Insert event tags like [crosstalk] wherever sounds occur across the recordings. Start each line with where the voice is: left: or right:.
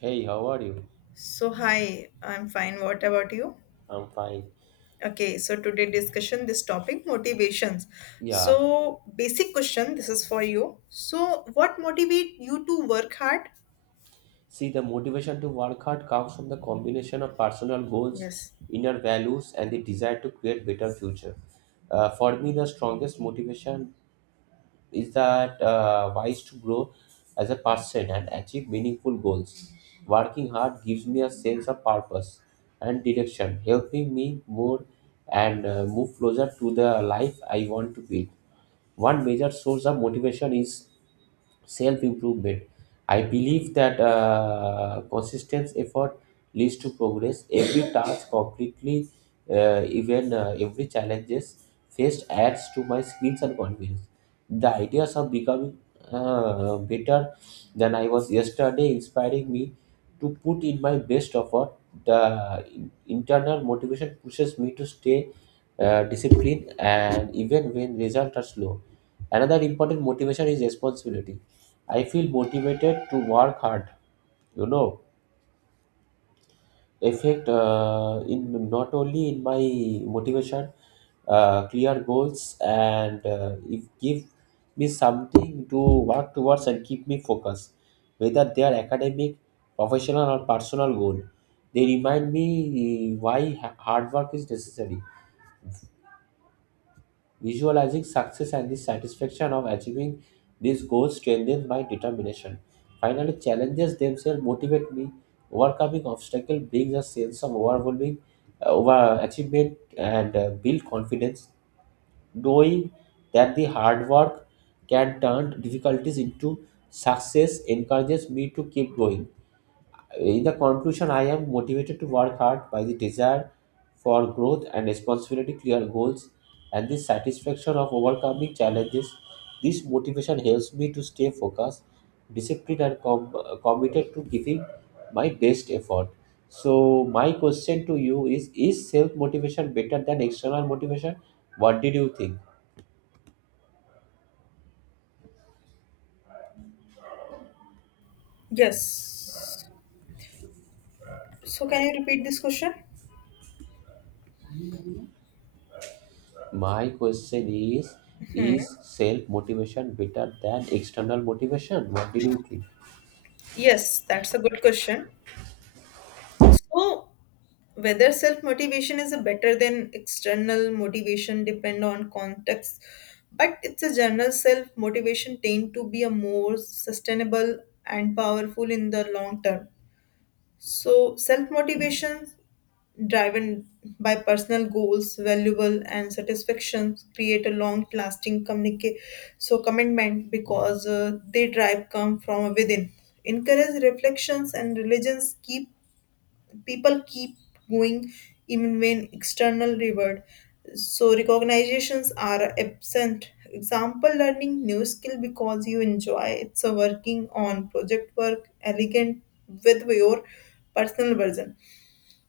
right: Hey, how are you?
left: So, hi, I'm fine. What about you?
right: I'm fine.
left: Okay, so today discussion this topic motivations.
right: Yeah.
left: So, basic question, this is for you. So, what motivate you to work hard?
right: See, the motivation to work hard comes from the combination of personal goals,
left: Yes.
right: inner values, and the desire to create better future. For me, the strongest motivation is that wise to grow as a person and achieve meaningful goals. Working hard gives me a sense of purpose and direction, helping me more and move closer to the life I want to build. One major source of motivation is self-improvement. I believe that persistence effort leads to progress. Every task completely, even every challenges faced adds to my skills and confidence. The ideas of becoming better than I was yesterday inspiring me to put in my best effort. The internal motivation pushes me to stay disciplined and even when results are slow. Another important motivation is responsibility. I feel motivated to work hard. You know, effect in not only in my motivation, clear goals, and if give me something to work towards and keep me focused, whether they are academic, professional, or personal goal. They remind me why hard work is necessary. Visualizing success and the satisfaction of achieving these goals strengthens my determination. Finally, challenges themselves motivate me. Overcoming obstacles brings a sense of overwhelming over achievement and build confidence, knowing that the hard work can turn difficulties into success encourages me to keep going. In the conclusion, I am motivated to work hard by the desire for growth and responsibility, clear goals, and the satisfaction of overcoming challenges. This motivation helps me to stay focused, disciplined, and committed to giving my best effort. So, my question to you is self motivation better than external motivation? What did you think?
left: Yes. So can you repeat this question?
right: My question is self motivation better than external motivation? What did you think?
left: Yes, that's a good question. So, whether self motivation is a better than external motivation depend on context, but it's a general self motivation tend to be a more sustainable and powerful in the long term. So, self motivation driven by personal goals, valuable and satisfactions create a long lasting commitment because they drive come from within. Encourage reflections and religions keep people keep going even when external reward. So recognitions are absent. Example learning new skill because you enjoy it's a working on project work elegant with your personal version,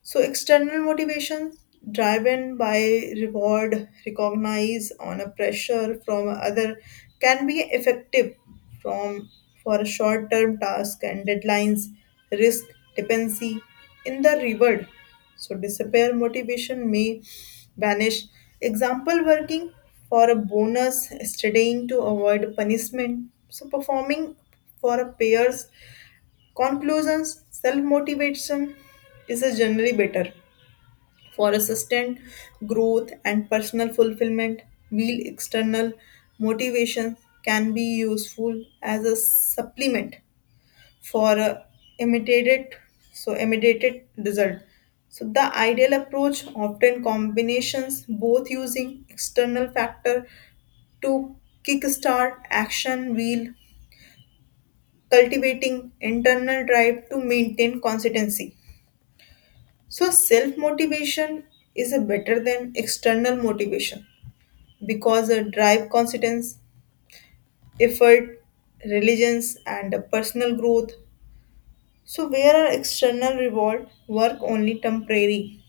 left: so external motivations driven by reward, recognize on a pressure from other can be effective from for a short-term task and deadlines, risk, dependency in the reward. So disappear motivation may vanish. Example working for a bonus, studying to avoid punishment. So performing for a payers. Conclusions: self motivation is a generally better for a sustained growth and personal fulfillment, while external motivation can be useful as a supplement for a immediate immediate result. So the ideal approach often combinations both using external factor to kickstart action while cultivating internal drive to maintain consistency. So, self motivation is a better than external motivation because a drive consistence, effort, religions, and a personal growth. So, where our external reward work only temporary.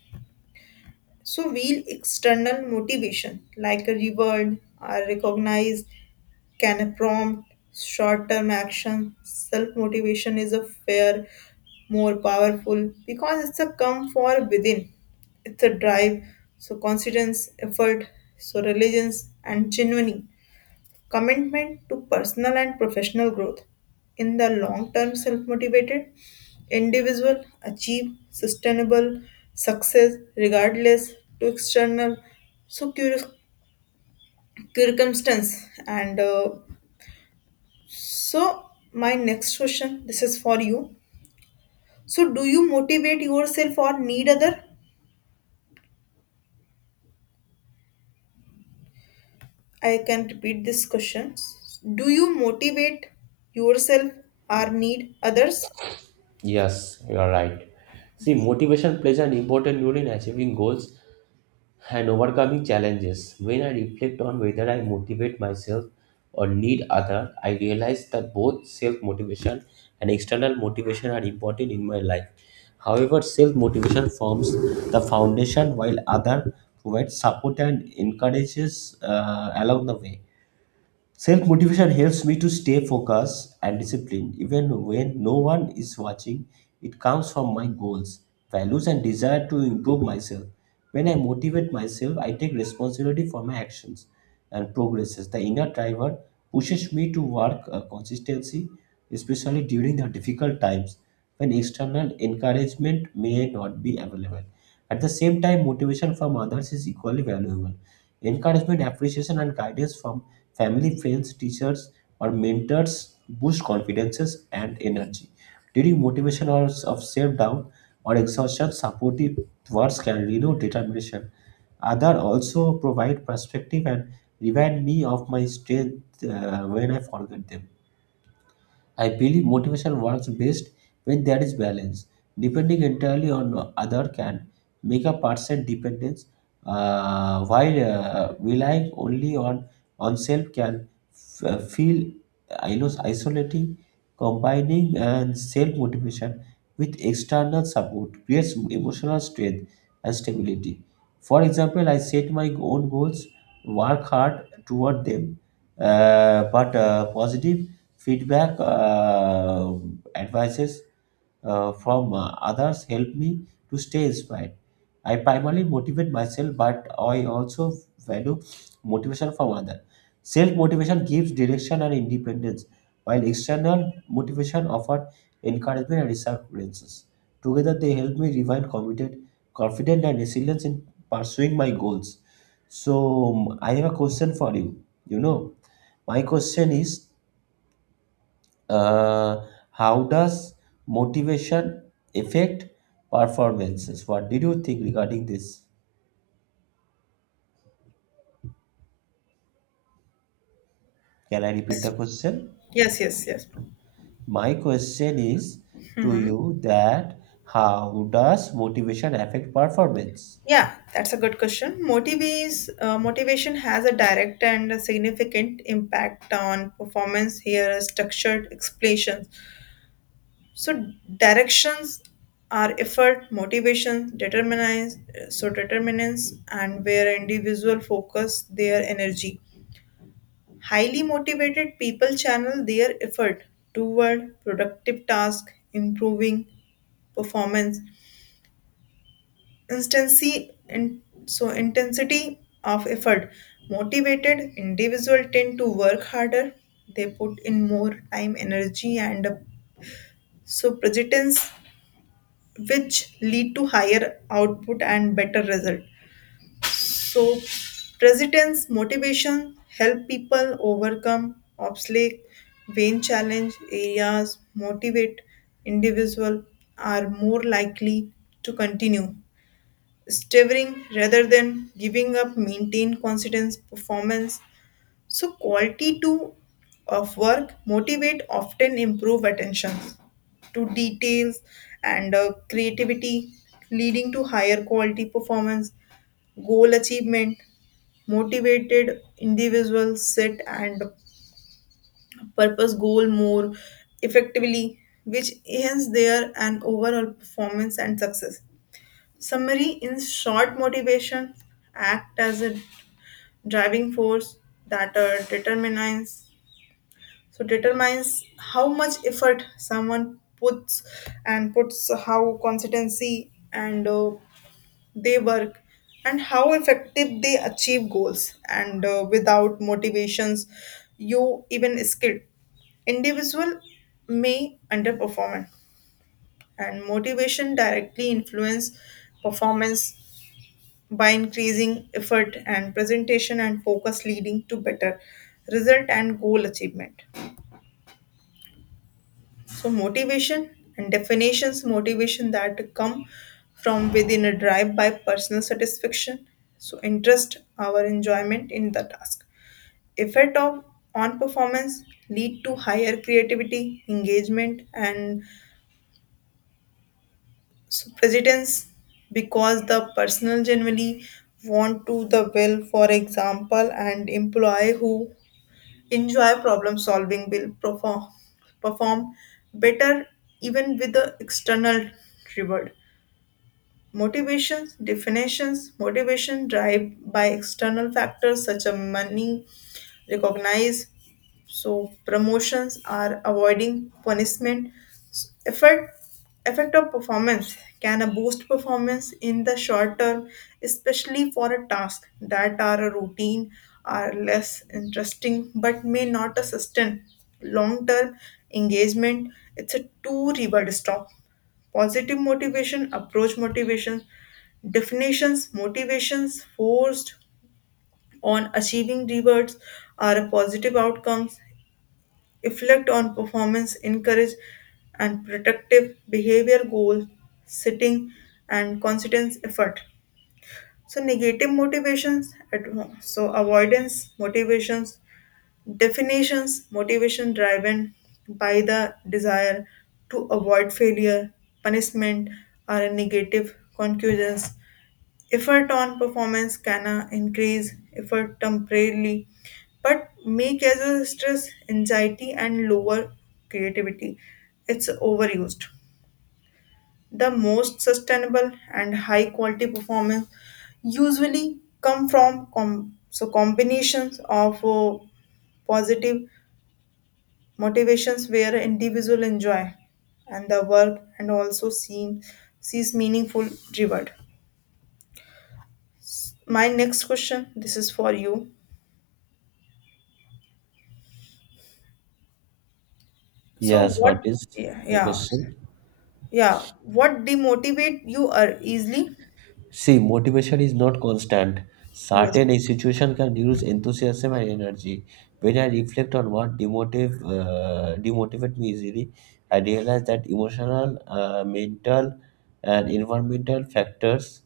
left: So, we external motivation like a reward are recognized. Can a prompt, short term action, self motivation is a fair, more powerful because it's a come for within. It's a drive, so confidence, effort, so religions and genuine commitment to personal and professional growth. In the long term, self motivated individual achieve sustainable success regardless to external so cur- circumstance and so, my next question, this is for you. So, do you motivate yourself or need other? I can repeat this question. Do you motivate yourself or need others?
right: Yes, you are right. See,
left: Yes.
right: motivation plays an important role in achieving goals and overcoming challenges. When I reflect on whether I motivate myself or need other, I realize that both self-motivation and external motivation are important in my life. However, self-motivation forms the foundation while other provides support and encourages along the way. Self motivation helps me to stay focused and disciplined even when no one is watching. It comes from my goals, values, and desire to improve myself. When I motivate myself, I take responsibility for my actions and progresses. The inner driver pushes me to work consistency, especially during the difficult times when external encouragement may not be available. At the same time, motivation from others is equally valuable. Encouragement, appreciation, and guidance from family, friends, teachers, or mentors boost confidences and energy. During motivation hours of self-doubt or exhaustion, supportive words can renew determination. Other also provide perspective and remind me of my strength when I forget them. I believe motivation works best when there is balance. Depending entirely on other can make a percent dependence, while relying only on self can feel, I know, isolating. Combining and self motivation with external support creates emotional strength and stability. For example, I set my own goals, work hard toward them, but positive feedback, advices from others help me to stay inspired. I primarily motivate myself, but I also value motivation from others. Self motivation gives direction and independence, while external motivation offers encouragement and reassurances. Together, they help me remain committed, confident, and resilient in pursuing my goals. So, I have a question for you. You know, my question is uh, how does motivation affect performances? What did you think regarding this? Can I repeat the question?
left: Yes, yes, yes.
right: My question is to
left: Mhm.
right: you that how does motivation affect performance?
left: Yeah, that's a good question. Motivation has a direct and a significant impact on performance. Here, are structured explanations. So directions are effort motivation determinants and where individual focus their energy, highly motivated people channel their effort toward productive task improving performance instancy and so intensity of effort motivated individual tend to work harder. They put in more time energy and so persistence, which lead to higher output and better result. So president's motivation help people overcome obstacle vain challenge areas. Motivate individual are more likely to continue Stavering rather than giving up, maintain consistent performance, so quality too of work motivate often improve attention to details and creativity, leading to higher quality performance. Goal achievement motivated individuals set and purpose goal more effectively which enhance their and overall performance and success. Summary: in short, motivation act as a driving force that determines so determines how much effort someone puts how consistency and they work and how effective they achieve goals and without motivations you even skilled individual may underperform, and motivation directly influence performance by increasing effort and presentation and focus leading to better result and goal achievement. So motivation and definitions, motivation that come from within a drive by personal satisfaction. So interest, our enjoyment in the task. Effect of on performance lead to higher creativity, engagement, and so precedence because the personal generally want to the well, for example and employee who enjoy problem solving will perform better even with the external reward motivations. Definitions: motivation drive by external factors such as money recognize so promotions are avoiding punishment. Effect effect of performance can a boost performance in the short term, especially for a task that are a routine are less interesting but may not a sustain long term engagement. It's a two reward stop. Positive motivation, approach motivation, definitions, motivations forced on achieving rewards are positive outcomes, reflect on performance, encourage and protective behavior goal, sitting and consistent effort. So negative motivations, so avoidance motivations, definitions, motivation driven by the desire to avoid failure, punishment, or a negative conclusions. Effort on performance can increase effort temporarily, but may cause stress, anxiety, and lower creativity. It's overused. The most sustainable and high quality performance usually come from combinations of positive motivations where individual enjoy and the work and also seem sees meaningful reward. My next question, this is for you. So
right: Yes, what
left: what?
right: is
left: Yeah,
right: the
left: yeah,
right: question?
left: yeah. What demotivate you are easily?
right: See, motivation is not constant.
left: Yes,
right: Certain situation can reduce enthusiasm and energy. When I reflect on what demotivate me easily, I realize that emotional, mental, and environmental factors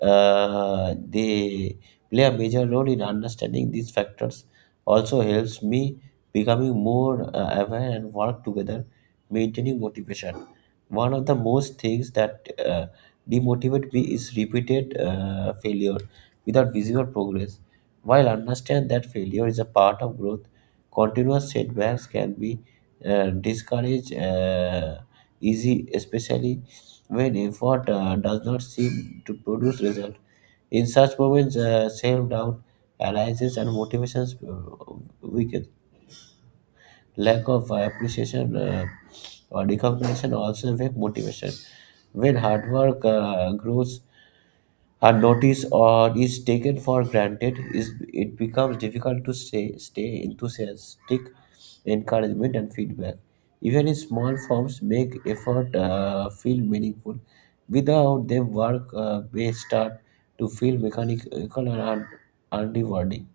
right: they play a major role in understanding these factors. Also helps me becoming more aware and work together, maintaining motivation. One of the most things that demotivate me is repeated failure without visible progress. While understand that failure is a part of growth, continuous setbacks can be discouraged easy, especially when effort does not seem to produce result. In such moments, self doubt arises and motivations weakens. Lack of appreciation or recognition also affect motivation. When hard work grows unnoticed or is taken for granted, is it becomes difficult to stay enthusiastic, encouragement, and feedback. Even in small forms, make effort feel meaningful. Without them, work may start to feel mechanical and unrewarding.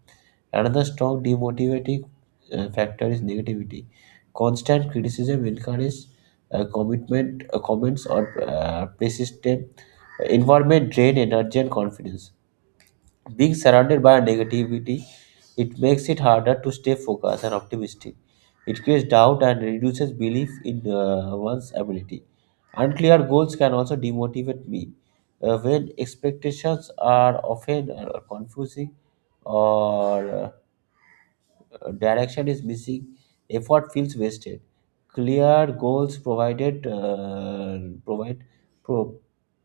right: Another strong demotivating factor is negativity. Constant criticism encourages commitment, comments or persistent environment drain energy and confidence. Being surrounded by negativity, it makes it harder to stay focused and optimistic. It creates doubt and reduces belief in one's ability. Unclear goals can also demotivate me. When expectations are often confusing or direction is missing, effort feels wasted. Clear goals provide pro,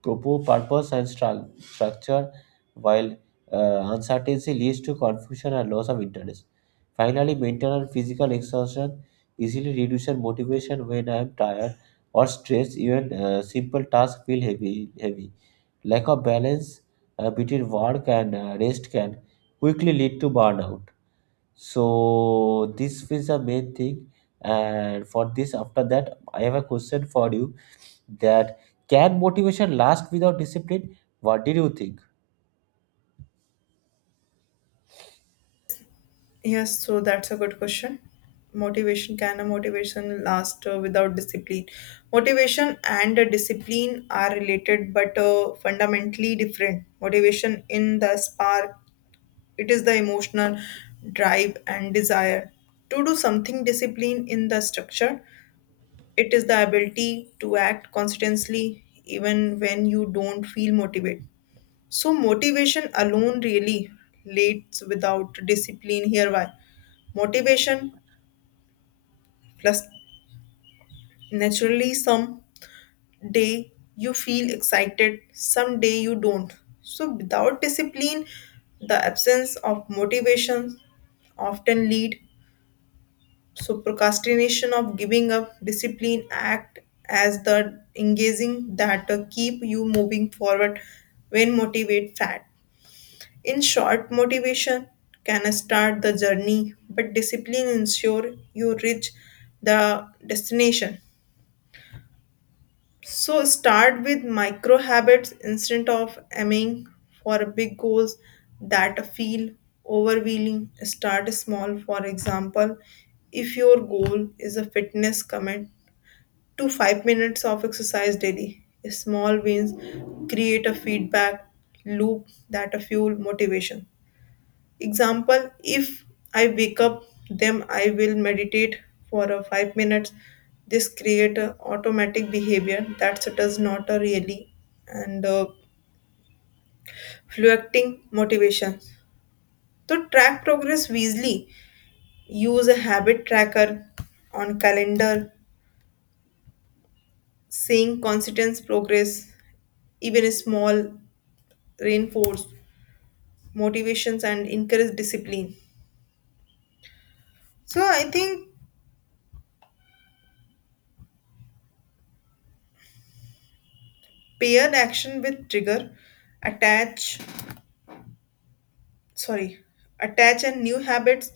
right: proper purpose and structure, while uncertainty leads to confusion and loss of interest. Finally, mental and physical exhaustion easily reduces motivation when I am tired or stressed. Even simple tasks feel heavy. Heavy lack of balance between work and rest can quickly lead to burnout. So this is the main thing. And for this, after that, I have a question for you that can motivation last without discipline? What did you think?
left: yes. So that's a good question. Motivation can a motivation last without discipline? Motivation and discipline are related, but fundamentally different. Motivation in the spark, it is the emotional drive and desire to do something. Discipline in the structure, it is the ability to act consistently even when you don't feel motivated. So motivation alone really leads without discipline, here why motivation plus naturally some day you feel excited some day you don't, so without discipline the absence of motivation often lead so procrastination of giving up, discipline act as the engaging that keep you moving forward when motivate fat. In short, motivation can start the journey, but discipline ensure you reach the destination. So start with micro habits instead of aiming for big goals that feel overwhelming. Start small. For example, if your goal is a fitness commit to 5 minutes of exercise daily, small wins create a feedback loop that fuel motivation. Example, if I wake up them I will meditate for a 5 minutes. This create a automatic behavior that does not a really and fluctuating motivation. To track progress easily, use a habit tracker on calendar, seeing consistent progress, even a small reinforce motivations and encourage discipline. So I think pair action with trigger, attach sorry attach a new habits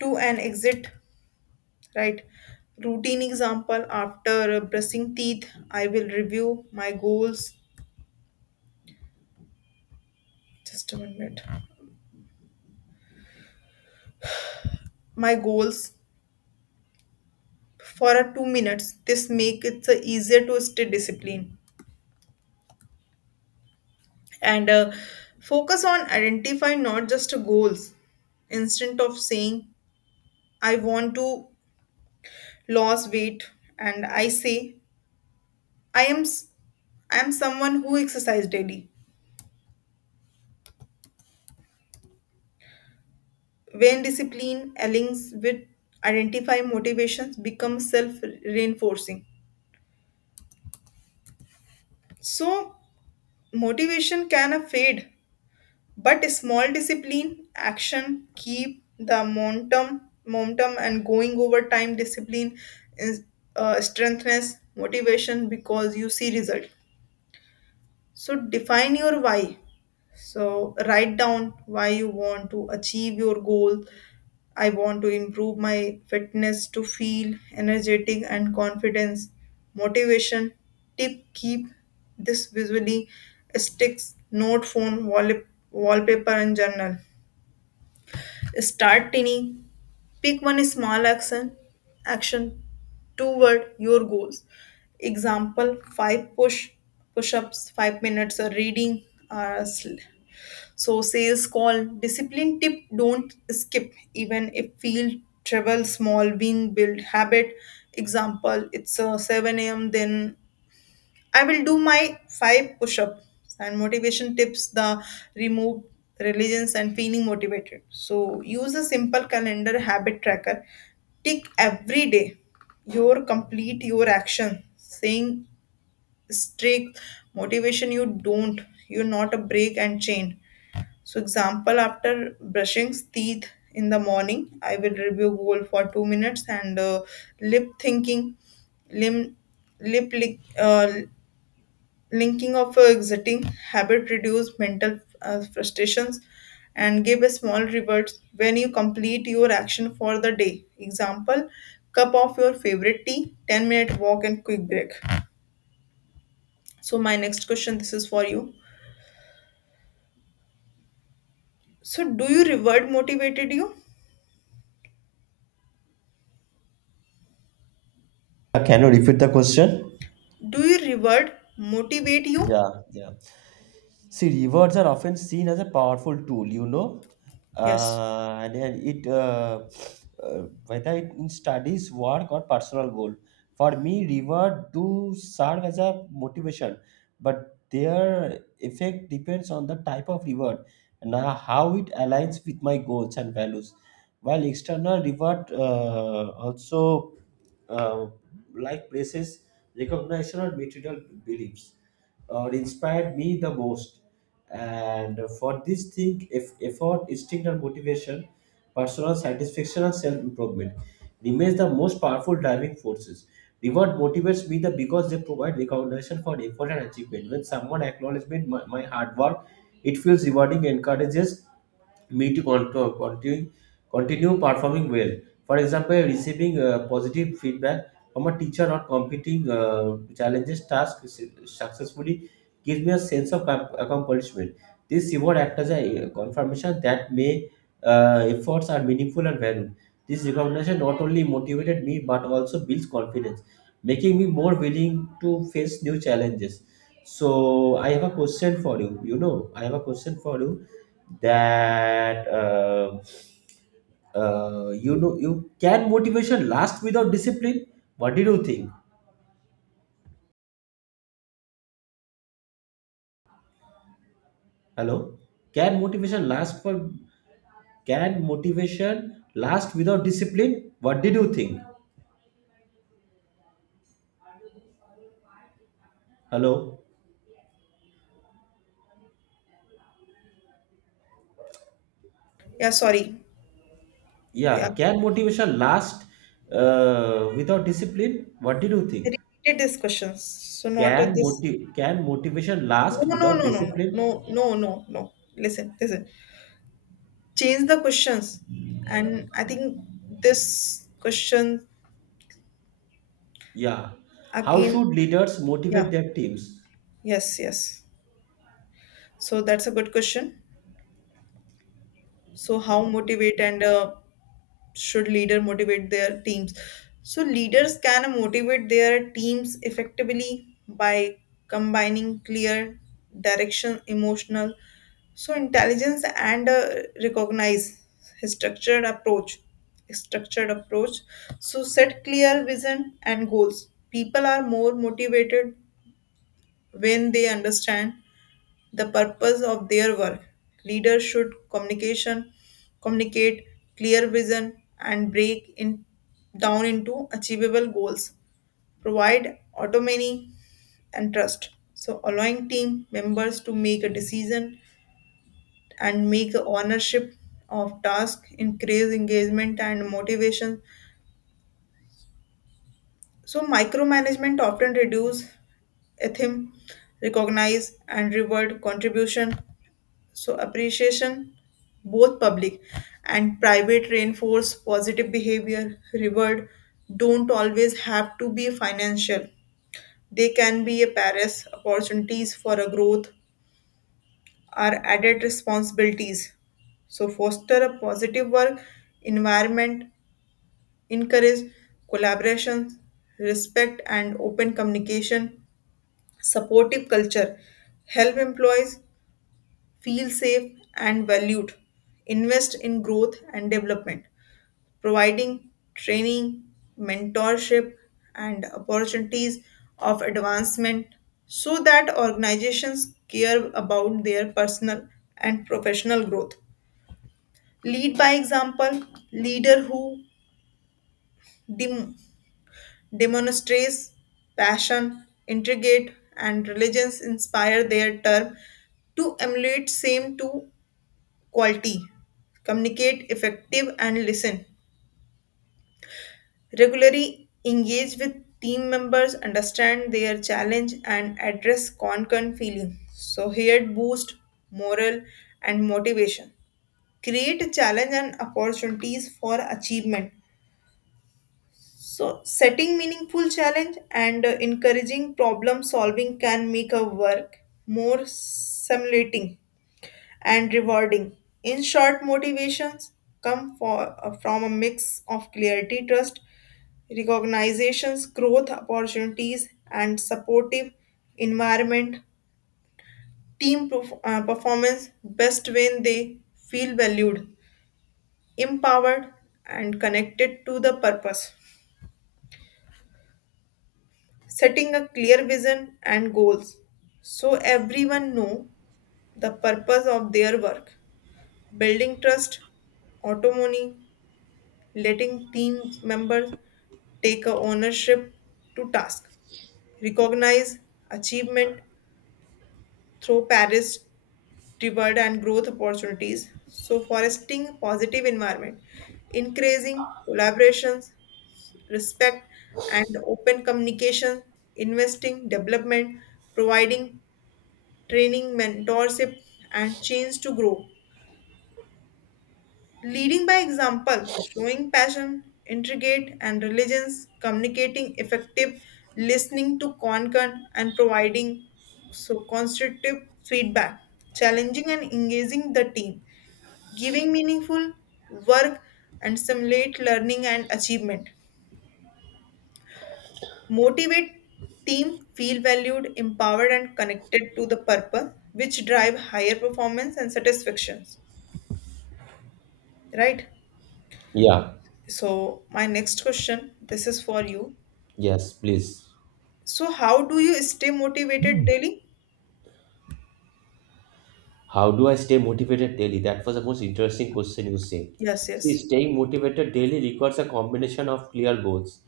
left: to an exit right routine, example after brushing teeth I will review my goals, just a minute, my goals for a 2 minutes. This make it easier to stay disciplined and focus on identify not just goals. Instead of saying I want to lose weight and I say i am s- I am someone who exercise daily. When discipline aligns with identify motivations becomes self-reinforcing. So motivation can fade, but small discipline action keep the momentum and going over time. Discipline is strengthens motivation because you see result. So define your why. So write down why you want to achieve your goal. I want to improve my fitness to feel energetic and confidence, motivation. Tip: keep this visually sticks, note phone, wall, wallpaper, and journal. Start tiny. Pick one small action toward your goals. Example: five push-ups, 5 minutes of reading. Uh, sl- so sales call discipline tip: don't skip even if feel travel small win build habit. Example: it's 7 a.m. Then I will do my five push ups and motivation tips the remove religions and feeling motivated. So use a simple calendar habit tracker. Tick every day your complete your action saying strict motivation you don't you're not a break and chain, so example after brushing teeth in the morning I will review goal for 2 minutes and lip thinking lim lip lick, linking of a exiting habit reduce mental frustrations and give a small reward when you complete your action for the day, example cup of your favorite tea 10-minute walk and quick break. So my next question, this is for you. So do you reward motivated you?
right: Can you repeat the question?
left: Do you reward motivate you?
right: Yeah, yeah. See, rewards are often seen as a powerful tool, you know,
left: Yes.
right: and then it whether it in studies, work, or personal goal. For me, reward do serve as a motivation, but their effect depends on the type of reward and how it aligns with my goals and values. While external reward also uh, like places, recognition, or material beliefs, or inspired me the most. And for this thing, if effort, instinct, and motivation, personal satisfaction, and self improvement remains the most powerful driving forces. Reward motivates me the because they provide recognition for effort and achievement. When someone acknowledges my hard work, it feels rewarding, encourages me to continue performing well. For example, receiving positive feedback from a teacher or completing challenges tasks successfully gives me a sense of accomplishment. This reward acts as a confirmation that my efforts are meaningful and valued. This recognition not only motivated me but also builds confidence, making me more willing to face new challenges. So I have a question for you. You know, I have a question for you that you know you can motivation last without discipline, what did you think? Hello. Can motivation last for, can motivation last without discipline, what did you think? Hello.
left: Yeah sorry yeah,
right: Yeah, can motivation last without discipline, what did you think?
left: repeated these questions so not of this.
right: Can motivation last
left: No,
right: without
left: no, no, no, no,
right: discipline?
left: no, no, no, no. Listen, listen, change the questions and I think this question
right: Yeah, how
left: again.
right: should leaders
left: Yeah,
right: motivate their teams?
left: yes, yes. So that's a good question. So how motivate and should leader motivate their teams. So leaders can motivate their teams effectively by combining clear direction emotional so intelligence and recognize structured approach structured approach so set clear vision and goals, people are more motivated when they understand the purpose of their work. Leaders should communicate clear vision and break in down into achievable goals. Provide autonomy and trust. So allowing team members to make a decision and make a ownership of task, increase engagement and motivation. So micromanagement often reduce ethic, recognize and reward contribution. So appreciation, both public and private, reinforce positive behavior. Reward don't always have to be financial. They can be a Paris opportunities for a growth or added responsibilities. So foster a positive work environment, encourage collaboration, respect and open communication, supportive culture, help employees feel safe and valued, invest in growth and development, providing training, mentorship, and opportunities of advancement so that organizations care about their personal and professional growth. Lead by example, leader who dem- demonstrates passion, intrigate, and diligence inspire their term to emulate same to quality. Communicate effective and listen. Regularly engage with team members, understand their challenge and address concern feeling. So here it boost morale and motivation. Create challenge and opportunities for achievement. So, setting meaningful challenge and encouraging problem solving can make a work more stimulating and rewarding. In short, motivations from a mix of clarity, trust, recognitions, growth opportunities, and supportive environment. Team performance best when they feel valued, empowered, and connected to the purpose. Setting a clear vision and goals so everyone know the purpose of their work, building trust autonomy, letting team members take a ownership to task, recognize achievement through paris reward and growth opportunities, so fostering positive environment, increasing collaborations, respect and open communication, investing development, providing training, mentorship, and change to grow. Leading by example, showing passion, intricate and diligence, communicating effective, listening to conquer, and providing so constructive feedback, challenging and engaging the team, giving meaningful work and stimulate learning and achievement. Motivate team feel valued, empowered and connected to the purpose which drive higher performance and satisfactions. Right?
right: Yeah,
left: So, my next question, this is for you.
right: yes, please.
left: So, how do you stay motivated daily?
right: How do I stay motivated daily? That was the most interesting question you said.
left: Yes,
right: See,
left: yes,
right: staying motivated daily requires a combination of clear goals,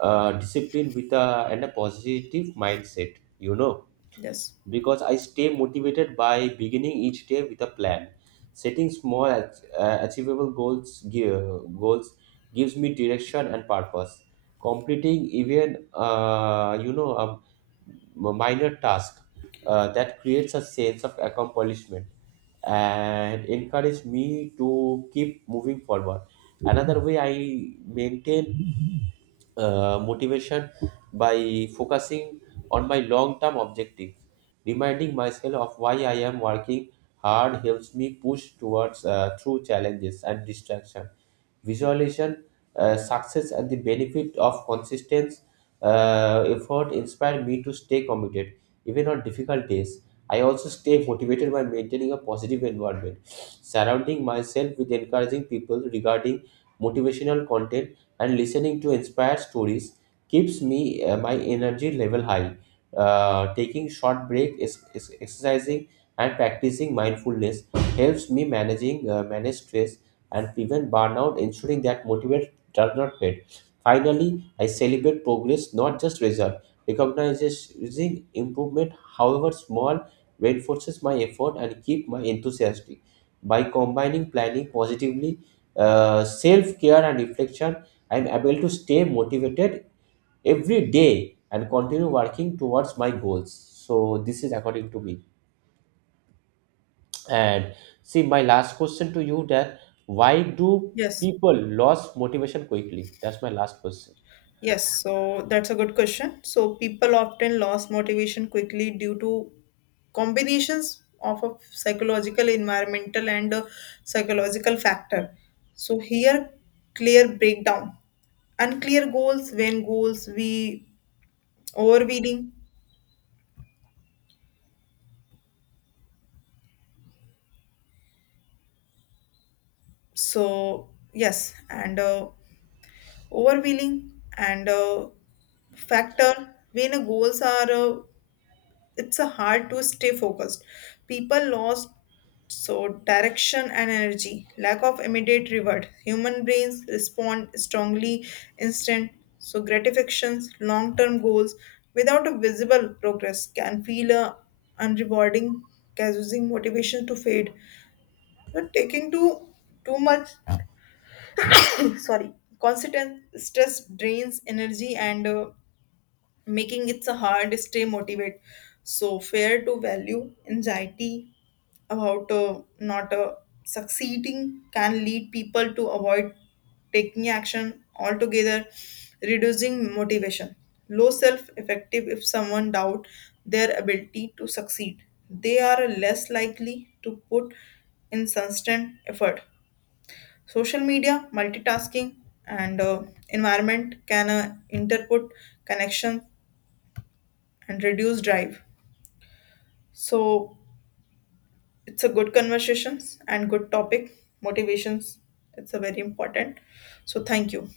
right: discipline with and a positive mindset, you know,
left: yes,
right: because I stay motivated by beginning each day with a plan. Setting small, achievable goals gives me direction and purpose. Completing even, you know, a minor task that creates a sense of accomplishment and encourage me to keep moving forward. Another way I maintain motivation by focusing on my long term objectives. Reminding myself of why I am working hard helps me push towards through challenges and distraction visualization, success, and the benefit of consistent effort inspire me to stay committed, even on difficult days. I also stay motivated by maintaining a positive environment, surrounding myself with encouraging people regarding motivational content, and listening to inspired stories keeps me my energy level high. Taking short break is exercising and practicing mindfulness helps me managing manage stress and prevent burnout, ensuring that motivate does not fade. Finally, I celebrate progress, not just result. Recognizing improvement, however small, reinforces my effort and keep my enthusiasm. By combining planning positively, self-care and reflection, I am able to stay motivated every day and continue working towards my goals. So this is according to me. And see, my last question to you that why do
left: yes,
right: people lose motivation quickly? That's my last question.
left: yes. So, that's a good question. So, people often lose motivation quickly due to combinations of a psychological, environmental, and a psychological factor. So, here, clear breakdown, unclear goals, when goals, we overwhelming. So, yes, and overwhelming and factor when goals are it's a hard to stay focused, people lost so direction and energy, lack of immediate reward, human brains respond strongly instant so gratifications long term goals without a visible progress can feel unrewarding, causing motivation to fade. So taking too much [coughs] sorry, constant stress drains energy and making it so hard to stay motivated, so fair to value anxiety about not succeeding can lead people to avoid taking action altogether, reducing motivation, low self effective, if someone doubt their ability to succeed they are less likely to put in constant effort, social media multitasking and environment can interput connection and reduce drive. So it's a good conversations and good topic motivations, it's a very important. So thank you.